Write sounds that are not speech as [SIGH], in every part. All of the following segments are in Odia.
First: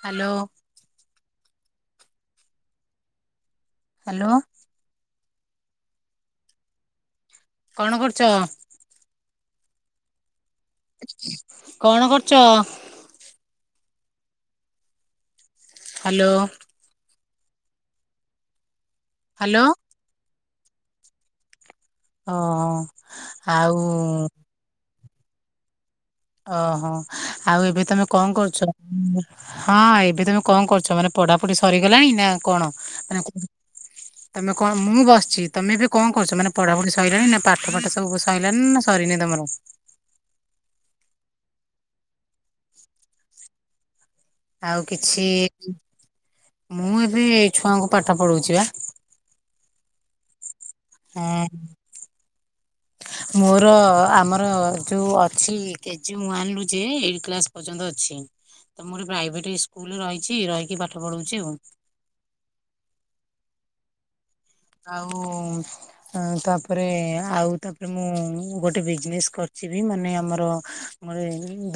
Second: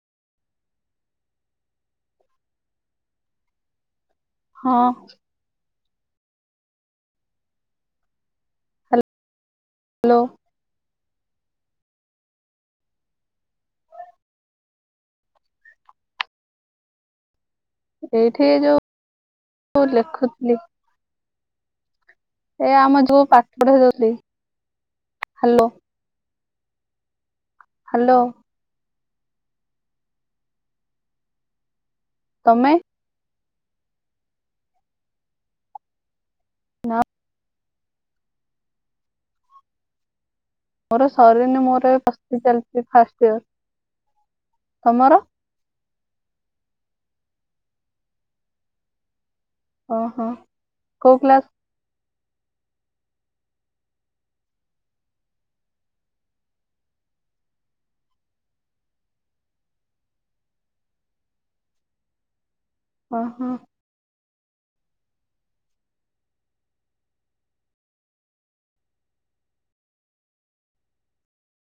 ହାଲୋ ହ୍ୟାଲୋ ହଁ କଣ କରୁଛ? ହାଲୋ କଣ କରୁଛ? ହାଲୋ ଏଇଠି ହ୍ୟାଲୋ ଯୋଉ ଲେଖୁଥିଲି । ଏ ଓହୋ ଆମ ଯୋଉ ପାଠ ପଢା, ଆଉ ହେଇାଉଛନ୍ତି [UNINTELLIGIBLE] ହାଲ ଓହୋ, ଆଉ ଏବେ ତମେ କଣ କରୁଛ? ହଁ ଏବେ ତମେ କଣ କରୁଛ? ମାନେ ପଢାପଢି ସରିଗଲାଣି ନା କଣ ତମେ ମାନେ ହ [UNINTELLIGIBLE] ତମେ କଣ, ମୁଁ ବସିଛି, ତମେ ଏବେ କଣ କରୁଛ, ମାନେ ପଢାପଢି ସରିଲାଣି ନା, ପାଠ ପାଠ ସବୁ ସରିଲାଣି ନା ସରିନି? କେମର [UNINTELLIGIBLE] ମୋର ଶରୀର [UNINTELLIGIBLE] ମୋର ଏ ପ ଚାଲିଛି ଫାଷ୍ଟ ଇର ଆଉ କିଛି, ମୁଁ ଏ ମୁଁ ଏଇ ଛୁଆଙ୍କୁ ପାଠ ପଢଉଛି ବା ଓହୋ କୋଉ କ୍ଲାସ ହଁ ହ [UNINTELLIGIBLE] ମୋର ଆମର ଯେଉଁ ଅଛି, କେଜି ୱାନ ରୁ ଯେ ଏଇଟ୍ କ୍ଲାସ ପର୍ଯ୍ୟନ୍ତ ଅଛି । ତ, ମୁଁ ଗୋଟେ ପ୍ରାଇଭେଟ ସ୍କୁଲ ରହିଛି, ରହିକି ପାଠ ପଢଉଛି ଆଉ ଓ ହୋ ଆଉ ତାପରେ ଆଉ ତାପରେ ମୁଁ ଗୋଟେ ବିଜନେସ୍ କରିଛି। କିଛି ବି ମାନେ ଆମର ଗ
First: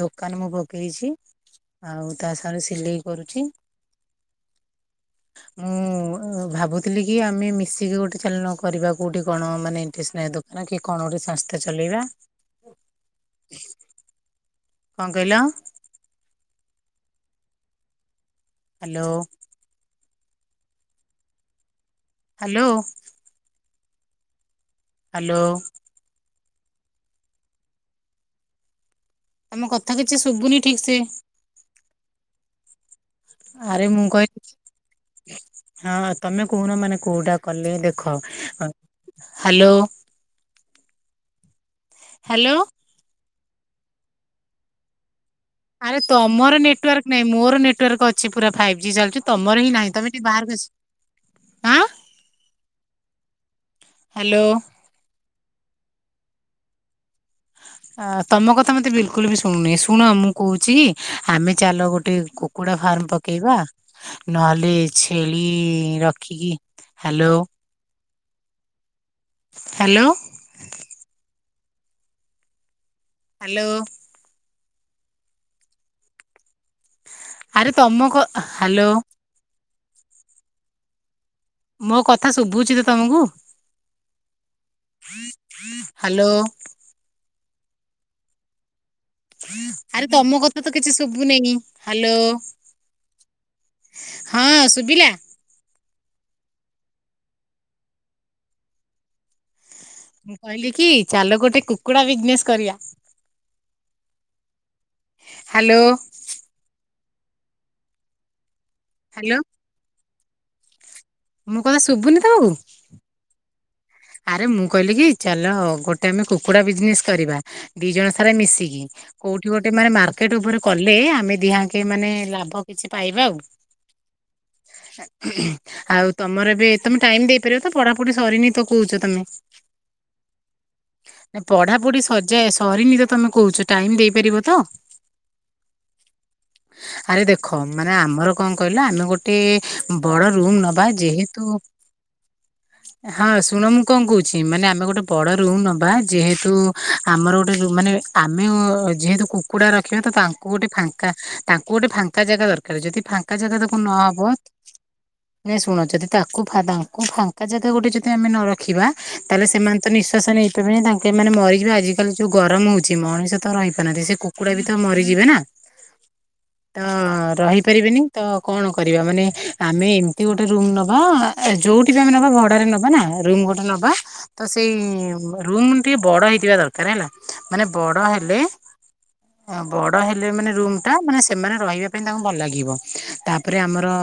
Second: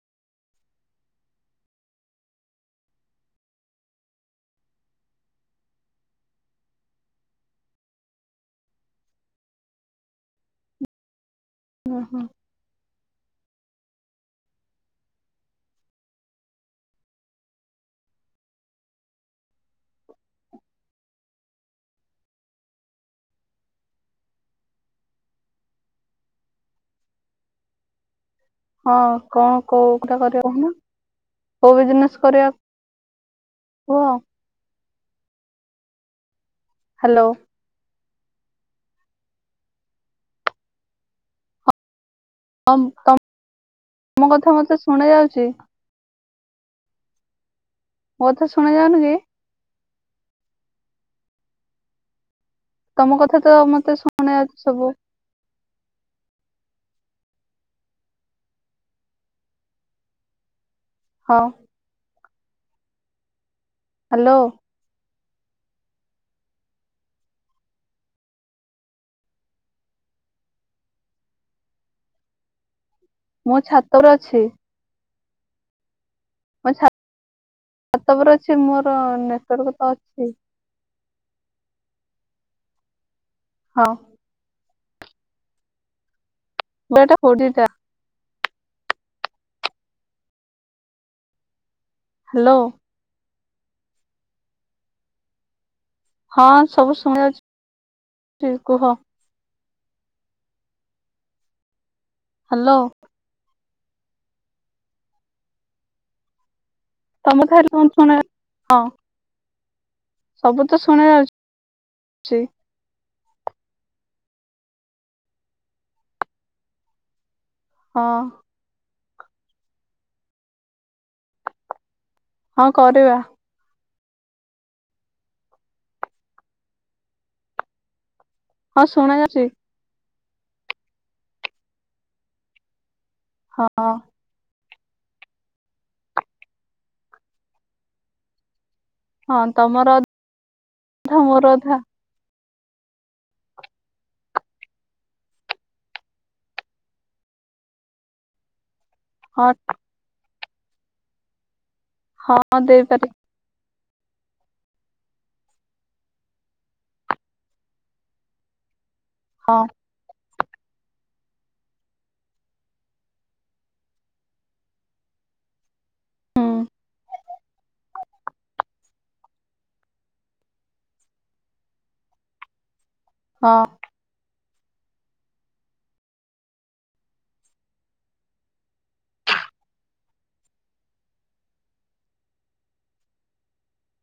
ଦୋକାନ ମୁଁ ପକେଇଛି। ଆଉ ତା ସାଙ୍ଗରେ ସିଲେଇ କରୁଚି। ମୁଁ ଭାବୁଥିଲି କି ଆମେ ମି ସିକି ଗୋଟେ ଚାଲୁନ କରିବା କୋଉଠି କଣ ମାନେ ଟ୍ରେସନାରୀ ଦୋ ନା କି କଣ ଗୋଟେ ସଂସ୍ଥା ଚଲେଇବା। ଓହୋ କଣ କହିଲ? ହାଲୋ। ହାଲୋ। ହାଲୋ। ହଁ କଣ ତମ କୋଉ କଥା କିଛି ଗଟା କରିବା ଶୁଭୁନି କୋହୁନ ଠିକ ସେ କୋଉ ବିଜନେସ କରିବା ଆରେ ମୁଁ କୁହ କହିଲି [INAUDIBLE] ହଁ ତମେ କୋହୁନ ମାନେ ହ୍ୟାଲୋ କୋଉଟା କଲେ ଦେଖ ଖ ଆ ହାଲୋ? ହଁ ତ ତମ କଥା ମତେ ଶୁଣା ଯାଉଛି। ଆରେ ତମର ନେଟୱାର୍କ ନାଇଁ ମୋର ନେଟ ୱାର୍କ ମୋ ଅଛି କଥା ପୁରା ଶୁଣା ଫାଇଜି ଯାଉନି କି ଚାଲୁଛି ତମର ହିଁ ନାହିଁ। ତମେ ଟିକେ ବାହାରକୁ ଆସ ଆଁ ତମ କଥା ତ ମତେ ଶୁଣା ଯାଉଚି ସବୁ। ଆ ତମ କଥା ମତେ ବିଲକୁଲ ବି ଶୁଣୁନି ଶୁଣ ମୁଁ କହୁଚି କି ହଁ ଆମେ ଚାଲ ଗୋଟେ କୁକୁଡା ଫାର୍ମ ପକେଇବା ହ୍ୟାଲୋ ନହେଲେ ଛି ଛେଳି ରଖିକି ହାଲୋ। ହାଲୋ। ମୁଁ ହ୍ୟାଲୋ ଛାତ ଉପରେ ଅଛି। ମୋ ଆରେ ତମ ଛାତ କ ଉପରେ ଅଛି ହ୍ୟାଲୋ ମୋର ତ ନେଟୱାର୍କ ତ ଅଛି। ମୋ କଥା ଶୁଭୁଚି ତ ତମକୁ? ହଁ। [INAUDIBLE] ହାଲୋ। ମୋର ଏଟା ଫୋର ଟା ଆରେ ତମ କଥା ତ କିଛି ଶୁଭୁ ନେଇ ହାଲୋ। ହ୍ୟାଲୋ ହଁ ସୁଭିଲା ହଁ ସବୁ ଶୁଣା ଯାଉଚି କୁହ? ମୁଁ କହିଲି କି ଚାଲ ଗୋଟେ କୁକୁଡା ବିଜନେସ ହ୍ୟାଲୋ କରିବା। ହାଲୋ। ତମ [UNINTELLIGIBLE] କଣ ଶୁଣା ହଁ ହାଲୋ। ସବୁ ତ ଶୁଣା ଯାଉଛି ମୁଁ କଥା ଶୁଭୁନି ତମକୁ। ଆରେ ମୁଁ କହିଲି କି ଚାଲ ଗୋଟେ ଆମେ କୁକୁଡା ବିଜନେସ କରିବା। ଦିଇ ହଁ ଜଣ ସାରା ମିଶିକି କୋଉଠି ଗୋଟେ ମାନେ ମାର୍କେଟ ଉପରେ କଲେ ଆମେ ଦିହାଙ୍କେ ମାନେ ଲାଭ ହଁ କିଛି କରିବା ପାଇବା ଆଉ। ଆଉ ତମର ଏବେ ତମେ ଟାଇମ ଦେଇପାରିବ ତ ପଢାପଢି ସରିନି ତ ହଁ କହୁଛ ଶୁଣା ତମେ ଯାଉଛି। ନା ପଢାପଢି ସଜା ସରିନି ତ ତମେ କହୁଛ ହଁ ଟାଇମ ଦେଇପାରିବ ତ? ଆରେ ଦେଖ ମାନେ ଆମର କ କହିଲ ଆମେ ଗୋଟେ ହଁ ତମର ବଡ ରୁମ ନବା ଅଧା ଯେହେତୁ ମୋର ଅଧା ହଁ ଶୁ ଣ ମୁଁ କଣ କୋହୁଚି ମାନେ ଆମେ ଗୋଟେ ବଡ଼ ରୁମ୍ ନବା ଯେହେତୁ ଆମର ଗୋଟେ ରୁମ୍ ମାନେ ଆମେ ଯେହେତୁ ହଁ କୁକୁଡ଼ା ରଖିବା ତ ତାଙ୍କୁ ଗୋଟେ ଫାଙ୍କା ତାଙ୍କୁ ଗୋଟେ ଫାଙ୍କା ହଁ ଜାଗା ଦରକାର ଯଦି ଦେଇପାରିବି ଫାଙ୍କା ଜାଗା ଦ ନ ହବ ନାଇଁ ଶୁଣ ଯଦି ତାକୁ ତାଙ୍କୁ ଫାଙ୍କା ଜାଗା ଗୋଟେ ଯଦି ଆମେ ନ ରଖିବା ତାହେଲେ ହଁ ସେମାନେ ତ ନିଶ୍ଵାସ ନେଇ ବେନି ତାଙ୍କେ ଏମାନେ ମରିଯିବେ ଆଜିକାଲି ଯୋଉ ଗରମ ହୋଉଚି ମଣିଷ ତ ରହିପାରୁନାହାନ୍ତି। ସେ କୁକୁଡା ବି ତ ମରିଯିବେ ନା। ହୁଁ ତ ରହିପାରିବେନି ତ କଣ କରିବା ମାନେ ଆମେ ଏମିତି ଗୋଟେ ରୁମ ନବା ଯୋ ଯୋଉଠି ବି ଆମେ ନବା ଭଡାରେ ନବା ନା ରୁମ ହଁ ଗୋଟେ ନବା। ତ ସେଇ ରୁମ ଟିକେ ବଡ ହେଇଥିବା ଦରକାର ହେଲା ମାନେ ବଡ ହେଲେ। ବଡ ହେଲେ ମାନେ ରୁମ ଟା ମାନେ ସେମାନେ ରହିବା ପାଇଁ ତାଙ୍କୁ ଭଲ ଲାଗିବ ତାପରେ ଆମର।